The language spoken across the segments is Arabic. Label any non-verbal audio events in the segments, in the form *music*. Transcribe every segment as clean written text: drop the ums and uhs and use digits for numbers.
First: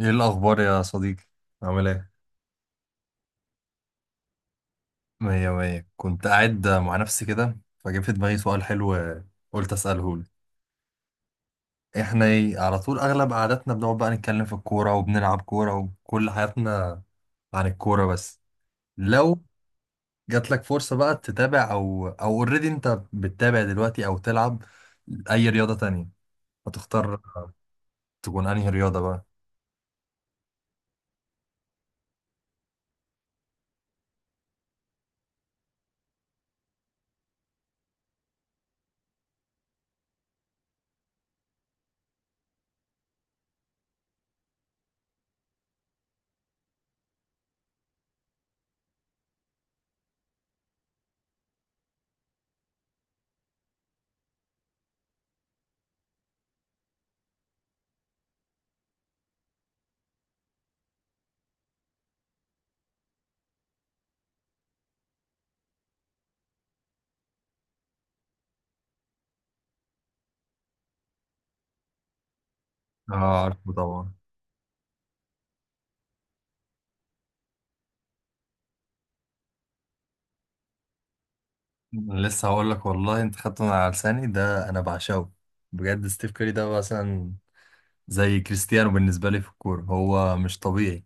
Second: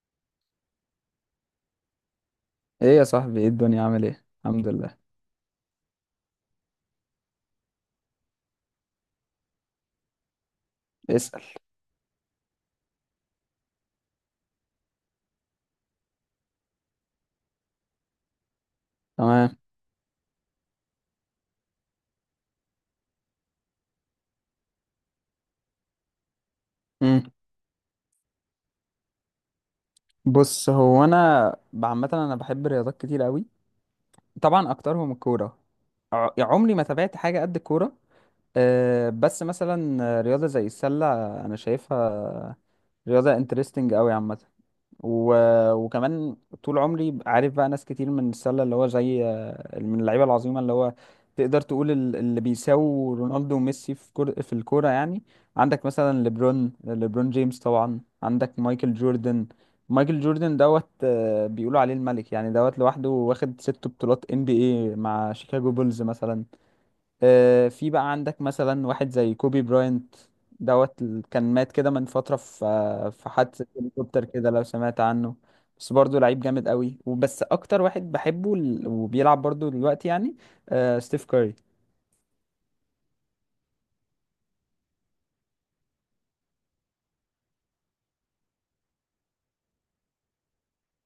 ايه الاخبار يا صديقي؟ عامل ايه؟ ايه يا صاحبي، ايه الدنيا، عامل ايه؟ الحمد لله. مية مية. كنت قاعد مع نفسي كده فجه في دماغي سؤال حلو، قلت اساله لك. اسأل. احنا إيه على طول اغلب قعداتنا بنقعد بقى نتكلم في الكوره وبنلعب كوره وكل حياتنا عن الكوره بس. لو تمام. جات لك فرصه بقى تتابع او اوريدي انت بتتابع دلوقتي او تلعب اي رياضه تانية، هتختار مم. تكون انهي رياضه بقى؟ بص. هو انا عامه انا بحب الرياضات كتير قوي. طبعا اكترهم الكوره. عمري ما تابعت حاجه قد الكوره. بس مثلا رياضه زي السله، انا شايفها رياضه انترستنج قوي عامه. و... وكمان طول عمري عارف بقى ناس كتير من السله، اللي هو زي، من اللعيبه العظيمه، اللي هو تقدر تقول اللي بيساووا رونالدو وميسي في في الكوره يعني. عندك مثلا ليبرون جيمس، طبعا عندك مايكل جوردن. مايكل جوردن دوت آه، بيقولوا عليه الملك يعني، لوحده واخد 6 بطولات ان بي اي مع شيكاغو بولز مثلا. في بقى عندك مثلا واحد زي كوبي براينت، كان مات كده من فترة في اه، حادثة عارفه طبعا. هليكوبتر كده لو سمعت عنه. بس برضه لعيب جامد قوي، وبس اكتر واحد بحبه وبيلعب برضه دلوقتي يعني، ستيف كاري. لسه هقول لك والله، انت خدت من على لساني ده، انا بعشقه بجد. ستيف كاري ده مثلا زي كريستيانو بالنسبة لي في الكورة، هو مش طبيعي.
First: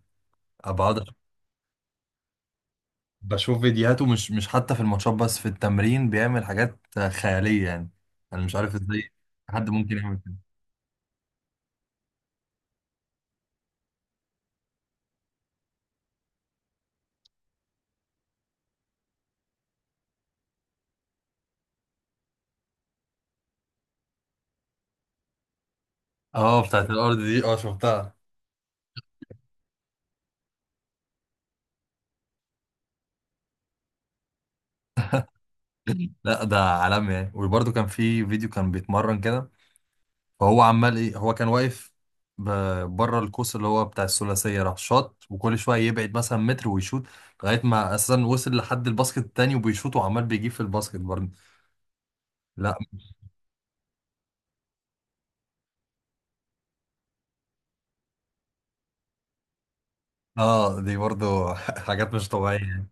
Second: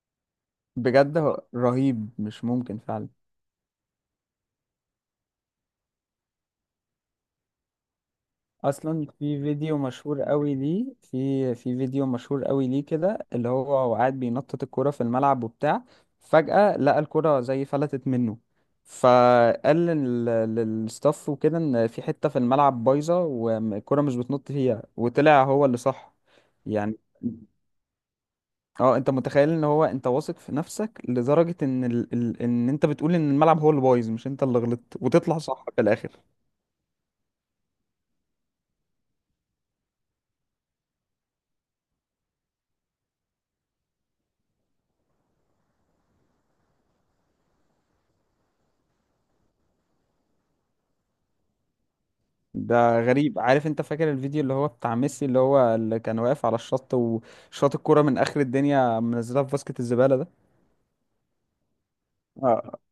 بقعد بجد هو رهيب، مش ممكن فعلا. بشوف فيديوهاته، مش حتى في الماتشات بس في التمرين بيعمل حاجات خيالية يعني. أنا مش عارف اصلا إزاي في حد فيديو ممكن يعمل مشهور كده. قوي ليه، كده، اللي هو قاعد بينطط الكرة في الملعب وبتاع. فجأة لقى الكرة زي فلتت منه، فقال للستاف وكده ان في حتة في الملعب بايظة والكرة مش بتنط فيها، وطلع هو اللي صح اه بتاعت يعني. الأرض دي، اه شفتها. اه انت متخيل ان هو، انت واثق في نفسك لدرجة ان ان انت بتقول ان الملعب هو اللي بايظ، مش انت اللي غلطت، وتطلع صح في الاخر. *laughs* لا ده عالمي يعني. وبرده كان في فيديو كان بيتمرن كده، فهو عمال إيه، هو كان واقف بره القوس اللي هو بتاع الثلاثية، راح شاط، وكل شوية يبعد مثلا متر ويشوط لغاية ما أساسا وصل لحد الباسكت التاني وبيشوط وعمال بيجيب في الباسكت برضه. لا. ده غريب. عارف، انت فاكر الفيديو اللي هو بتاع ميسي اللي هو اللي كان واقف على الشط وشاط الكرة من اخر الدنيا منزلها في باسكت الزبالة ده؟ اه دي برضو. *laughs* حاجات مش طبيعية آه. يعني.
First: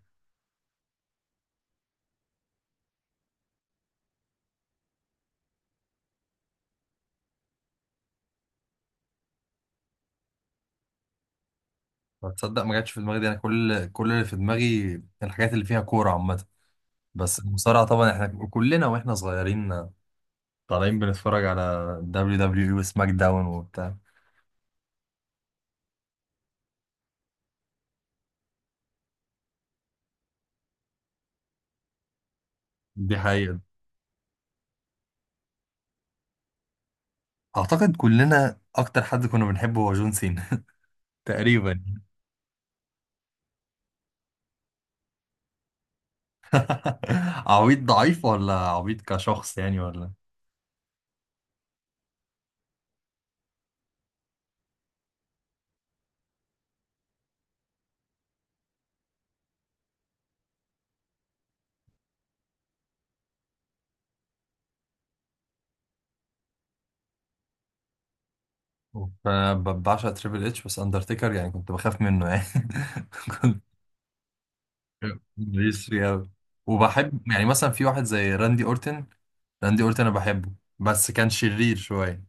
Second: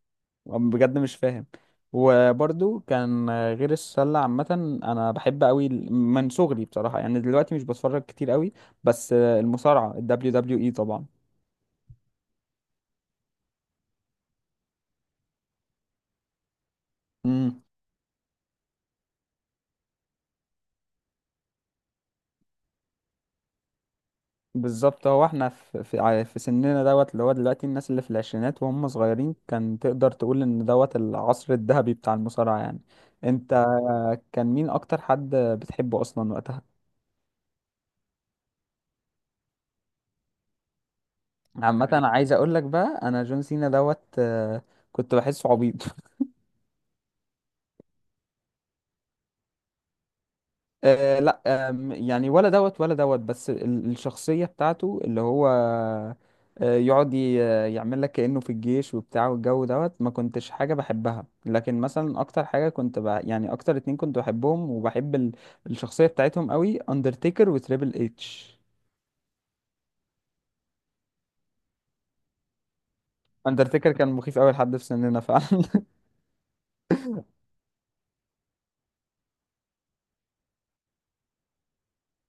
بجد مش فاهم. وبرضو كان، غير السلة عامة، أنا بحب أوي من صغري بصراحة، يعني دلوقتي مش بتفرج كتير أوي، بس المصارعة ال WWE طبعا. تصدق ما جاتش في دماغي دي، انا كل اللي في دماغي الحاجات اللي فيها كورة عامة. بس امم المصارعة طبعا، احنا كلنا واحنا صغيرين طالعين بنتفرج على دبليو دبليو اي وسماك داون وبتاع. بالظبط، هو احنا في سننا، اللي هو دلوقتي الناس اللي في العشرينات وهم صغيرين، كان تقدر تقول إن العصر الذهبي بتاع المصارعة يعني. دي حقيقة. انت كان مين اكتر حد بتحبه اصلا وقتها؟ اعتقد كلنا اكتر حد كنا بنحبه هو جون سينا. *laughs* تقريبا. عامه يعني انا عايز اقول لك بقى، انا جون سينا دوت آه، كنت بحسه عبيط. *laughs* *laughs* عبيط ضعيف ولا عبيط كشخص يعني ولا؟ لا، يعني ولا ولا بس الشخصيه بتاعته اللي هو يقعد يعمل لك كانه في الجيش وبتاع، والجو ما كنتش حاجه بحبها، لكن مثلا اكتر حاجه كنت بقى، يعني اكتر اتنين كنت بحبهم وبحب الشخصيه بتاعتهم قوي، اندرتيكر وتريبل اتش. بعشق تريبل اتش، بس اندرتيكر يعني كنت بخاف منه يعني. *laughs* كنت اندرتيكر كان مخيف قوي لحد في سننا فعلا. ماليش فيه أوي. وبحب يعني مثلا في واحد زي راندي أورتن، راندي أورتن أنا بحبه، بس كان شرير شوية.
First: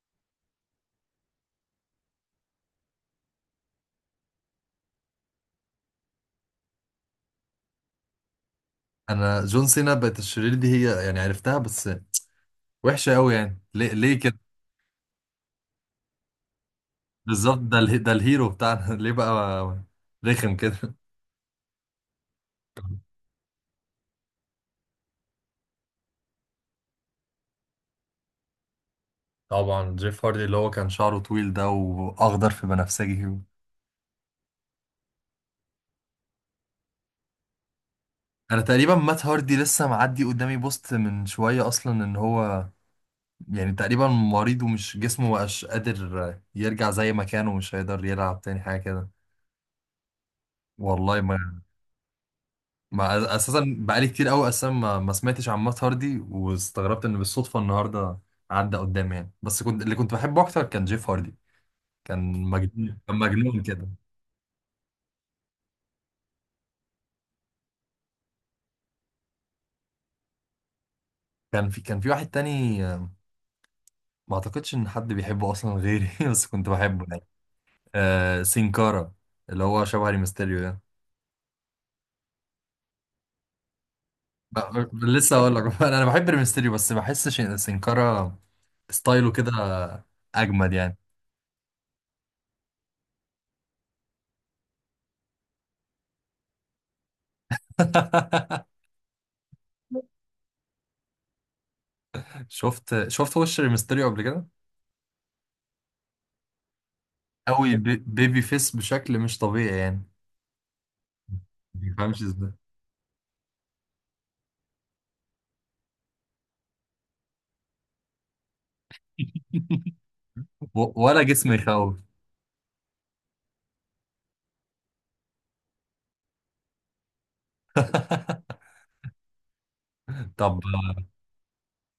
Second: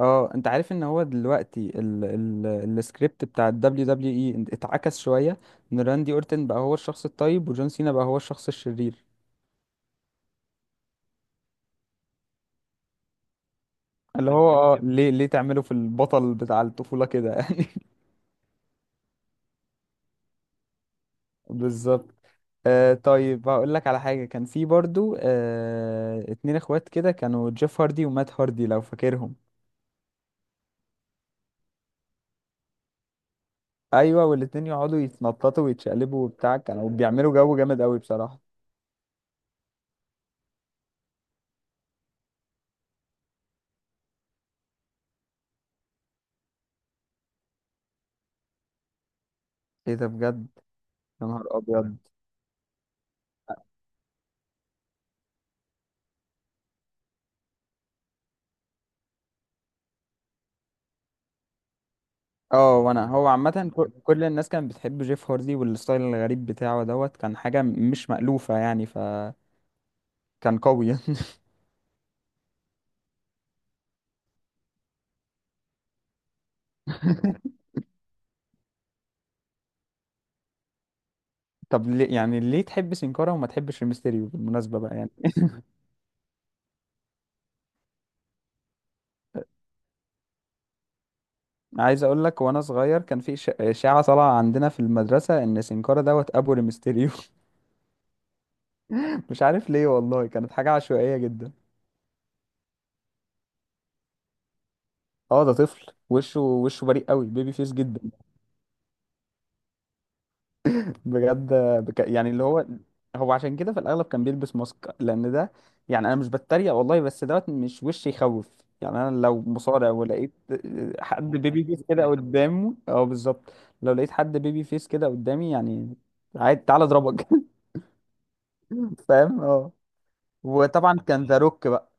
اه انت عارف ان هو دلوقتي ال السكريبت بتاع ال WWE اتعكس شوية، ان راندي اورتن بقى هو الشخص الطيب، وجون سينا بقى هو الشخص الشرير. أنا جون سينا بقت الشرير دي، هي يعني عرفتها بس وحشة أوي، يعني ليه ليه اللي كده؟ هو، *laughs* اه ليه ليه تعمله في البطل بتاع الطفولة كده بالظبط، يعني؟ *laughs* ده الهيرو بتاعنا، *laughs* ليه بقى رخم كده؟ بالظبط. آه طيب، هقول لك على حاجة، كان في برضو 2 اخوات كده، كانوا جيف هاردي ومات هاردي لو فاكرهم. طبعا جيف هاردي اللي هو كان شعره طويل ده وأخضر في بنفسجي. ايوه، والاتنين يقعدوا يتنططوا ويتشقلبوا وبتاع، كانوا بيعملوا جو جامد قوي بصراحة. أنا تقريبا مات هاردي لسه معدي قدامي بوست من شوية أصلا، إن هو يعني تقريبا مريض، ومش جسمه مبقاش قادر يرجع زي ما كان ومش هيقدر يلعب تاني حاجة كده. ايه ده بجد، والله يا نهار ما، ابيض. ما اساسا بقالي كتير قوي اساسا ما سمعتش عن مات هاردي، واستغربت ان بالصدفة النهاردة عدى قدامي يعني. بس كنت، اللي كنت بحبه اكتر كان جيف هاردي. كان اه، مجنون وانا كان هو مجنون عامة كده. كل الناس كانت بتحب جيف هاردي، والستايل الغريب بتاعه كان حاجة مش مألوفة يعني، فكان قوي. كان في واحد تاني، ما اعتقدش ان حد بيحبه اصلا غيري، *laughs* بس كنت بحبه يعني. *laughs* آه سينكارا، اللي هو شبه ريمستيريو ده. طب ليه يعني، ليه تحب سينكارا وما تحبش الميستيريو بالمناسبة أه، بقى يعني؟ لسه اقول لك. *laughs* انا بحب الميستيريو بس بحس سنكارا ستايله كده اجمد يعني. عايز اقول لك، وانا صغير كان في إشاعة طالعة عندنا في المدرسة، ان سينكارا ابو الميستيريو. *laughs* *laughs* مش عارف ليه والله، كانت حاجة عشوائية جدا. شفت وش الميستيريو قبل كده؟ اه ده طفل، وشه بريء قوي، بيبي فيس قوي جدا. بيبي فيس بشكل مش طبيعي يعني، بجد ما بيفهمش يعني اللي ازاي. هو، هو عشان كده في الاغلب كان بيلبس ماسك، لان ده يعني، انا مش بتريق والله، بس مش وش يخوف يعني. انا لو مصارع ولقيت ولا حد جسم بيبي فيس يخوف. كده قدامه، اه بالظبط، لو لقيت حد بيبي فيس كده قدامي يعني، عادي تعالى اضربك. *laughs* *laughs* فاهم اه. طب وطبعا كان ذا روك بقى،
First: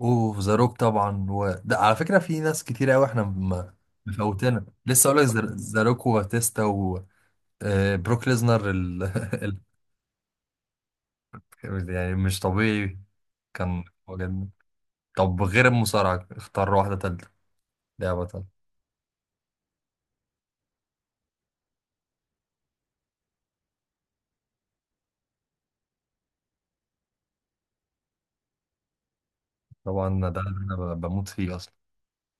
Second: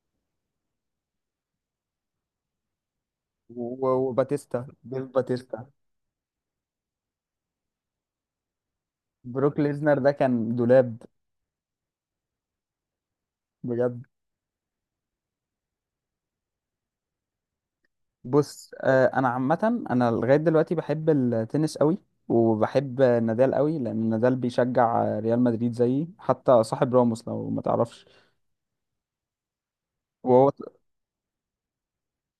اوف ذا روك طبعا. و... ده على فكره في ناس كتير قوي احنا مفوتنا. وباتيستا، بيف لسه اقول لك: باتيستا، ذا روك، وباتيستا، وبروك ليزنر. ال... *laughs* بروك ليزنر ده كان دولاب. ال... يعني مش طبيعي، كان بجد. بجد. طب غير المصارعة اختار واحدة تالتة، لعبة تالتة. بص، انا عامه، انا لغايه دلوقتي بحب التنس قوي، وبحب نادال قوي، لان نادال بيشجع ريال مدريد زيي، حتى صاحب راموس لو ما تعرفش. طبعا ده وهو اللي أنا بموت فيه أصلا.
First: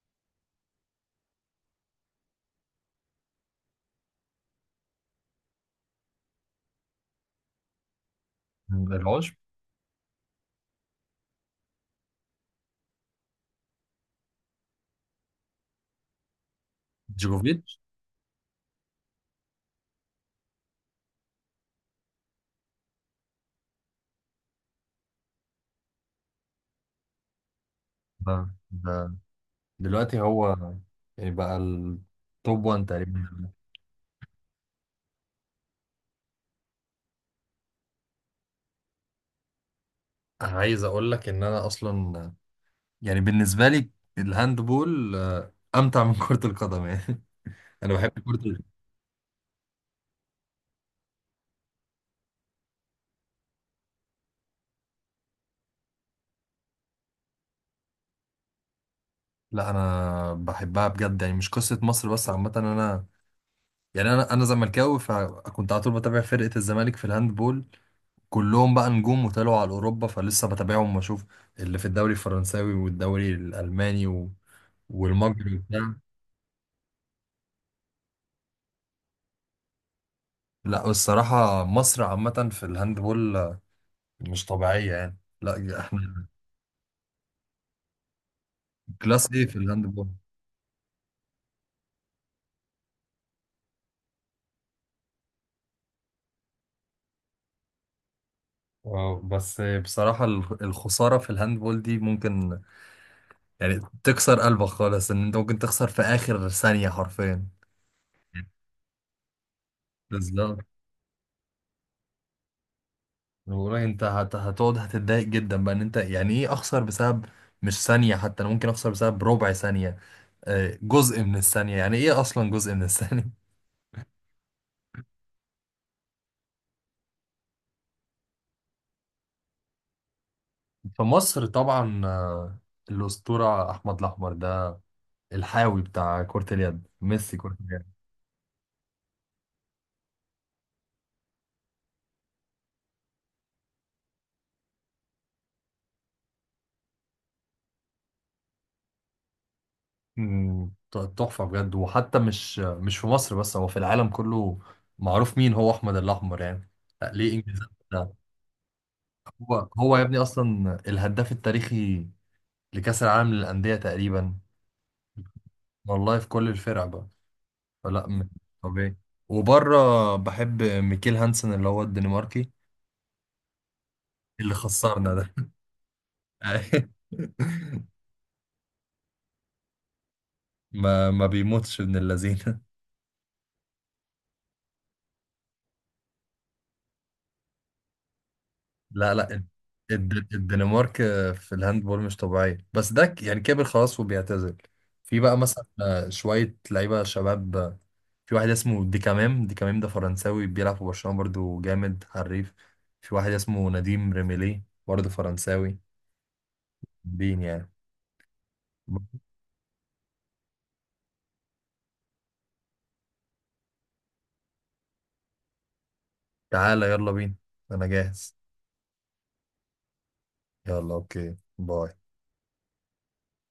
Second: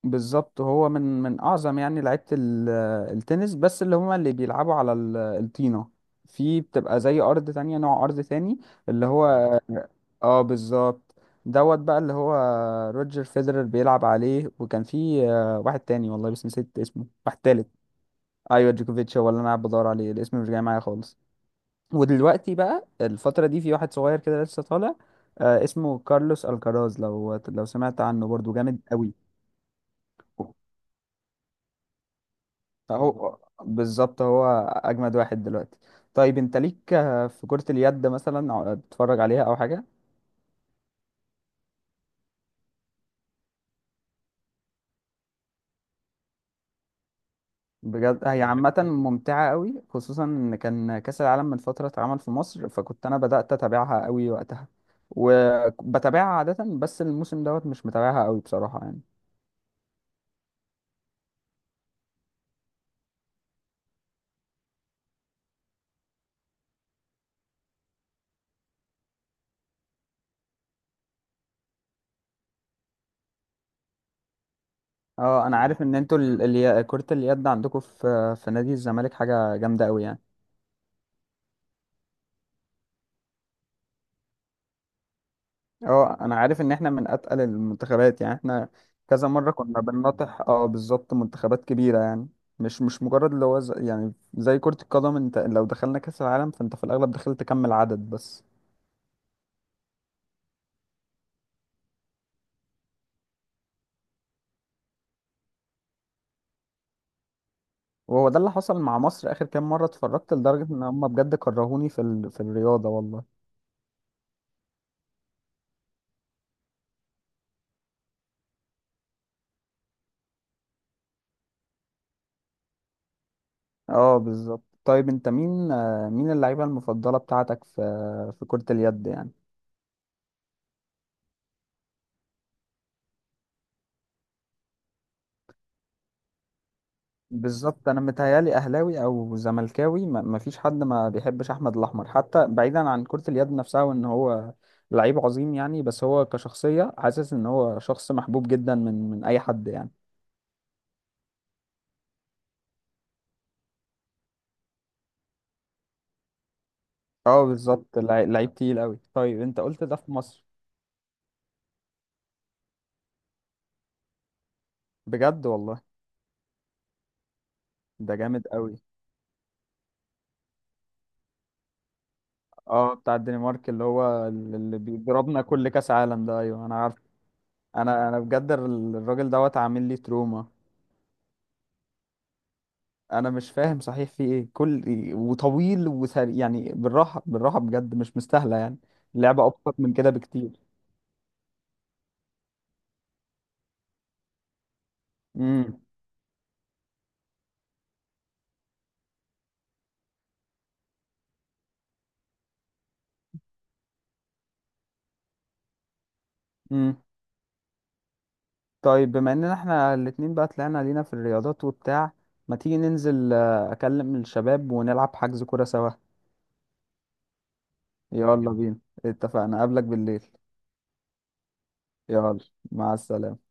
بالظبط، هو من اعظم يعني لعيبه التنس، بس اللي هما اللي بيلعبوا على الطينه، في بتبقى زي ارض تانية، نوع ارض تاني اللي العشب. هو. مم. اه بالظبط. بقى اللي هو روجر فيدرر بيلعب عليه، وكان في واحد تاني والله بس نسيت اسمه، واحد تالت. جوكوفيتش. ايوه، جوكوفيتش، هو اللي انا قاعد بدور عليه، الاسم مش جاي معايا خالص. ودلوقتي بقى الفترة دي، في واحد صغير كده لسه طالع، اسمه كارلوس الكراز، لو سمعت عنه، ده, برضو جامد قوي. ده دلوقتي هو يعني بقى التوب 1 هو تقريبا. بالظبط، هو اجمد واحد دلوقتي. طيب انت ليك في كرة اليد مثلا، أو بتتفرج عليها او حاجة؟ عايز أقول لك إن أنا أصلا يعني بالنسبة لي الهاند بول، أمتع من كرة القدم يعني. *laughs* أنا بحب بجد كرة هي ال-. عامة ممتعة قوي، خصوصا ان كان كأس العالم من فترة اتعمل في مصر، فكنت انا بدأت اتابعها قوي وقتها، وبتابعها عادة، بس الموسم مش متابعها قوي بصراحة يعني. لا أنا بحبها بجد، يعني مش قصة مصر بس، عامة أنا يعني، أنا زملكاوي فكنت على طول بتابع فرقة الزمالك في الهاند بول. كلهم بقى نجوم وطلعوا على اوروبا فلسه بتابعهم واشوف اللي في الدوري الفرنساوي والدوري الالماني و... اه والمجري انا عارف وبتاع. ان انتوا كرة اليد عندكم في نادي الزمالك حاجة جامدة قوي يعني. لا الصراحه مصر عامه في الهاندبول مش طبيعيه يعني. لا اه احنا انا عارف ان احنا من اتقل المنتخبات يعني، احنا كذا كلاس ايه مرة في كنا الهاندبول. بنناطح، اه بالظبط، منتخبات كبيرة يعني. مش مجرد اللي هو يعني زي كرة القدم، انت لو دخلنا كأس العالم، فانت في الاغلب دخلت كم العدد بس. اه بس بصراحه الخساره في الهاندبول دي ممكن يعني تكسر قلبك خالص، ان انت ممكن تخسر في اخر ثانيه حرفيا. وهو ده اللي حصل مع مصر اخر كام مرة اتفرجت، بالظبط، لدرجة ان هم بجد كرهوني في في الرياضة والله. والله انت هت... هتقعد هتتضايق جدا بقى ان انت يعني ايه اخسر بسبب، مش ثانية حتى، انا ممكن اخسر بسبب ربع ثانية، جزء من الثانية. يعني ايه اصلا جزء من الثانية؟ اه بالظبط. طيب انت مين، مين اللعيبة المفضلة بتاعتك في في كرة اليد يعني؟ *laughs* في مصر طبعا، الأسطورة احمد الاحمر ده، الحاوي بتاع كرة اليد، ميسي كرة اليد. بالظبط، انا متهيالي اهلاوي او زملكاوي، ما فيش حد ما بيحبش احمد الاحمر، حتى بعيدا عن كرة اليد نفسها، وان هو لعيب عظيم يعني، بس هو كشخصية حاسس ان هو شخص محبوب جدا من اي حد يعني. مم، تحفة بجد. وحتى مش مش في مصر بس، هو في العالم كله معروف مين هو احمد الاحمر يعني. لا، ليه اه انجازات بالظبط، ده. لعيب تقيل قوي. طيب انت هو قلت هو ده يا في ابني مصر. اصلا الهداف التاريخي لكأس العالم للأندية تقريبا. بجد والله. والله في كل الفرق بقى، فلا. ده م- جامد قوي. طبيعي. وبره بحب ميكيل هانسن اللي هو الدنماركي، اه بتاع الدنمارك، اللي هو اللي اللي خسرنا ده. بيضربنا كل كاس عالم ده، ايوه انا عارف. *laughs* انا بجد الراجل عامل لي تروما. ما ما بيموتش ابن اللذينه. انا مش فاهم صحيح، في ايه كل، وطويل وسريع يعني، بالراحه بالراحه بجد، مش مستاهله يعني. لا لا، اللعبه ابسط من كده بكتير. الدنمارك في الهاندبول مش طبيعيه، بس ده ك- يعني كبر خلاص وبيعتزل. في بقى مثلا، امم. شويه لعيبه شباب، في واحد اسمه ديكامام ده فرنساوي بيلعب في برشلونه، برضو جامد حريف. في واحد اسمه نديم ريميلي برضو فرنساوي، امم. بين يعني. طيب بما اننا احنا الاتنين بقى طلعنا لينا في الرياضات وبتاع، ما تيجي ننزل، اكلم الشباب، ونلعب حجز كوره سوا؟ تعالى، يلا بينا، انا جاهز. يلا بينا، اتفقنا، اقابلك بالليل. يلا، اوكي، باي. يلا، مع السلامه.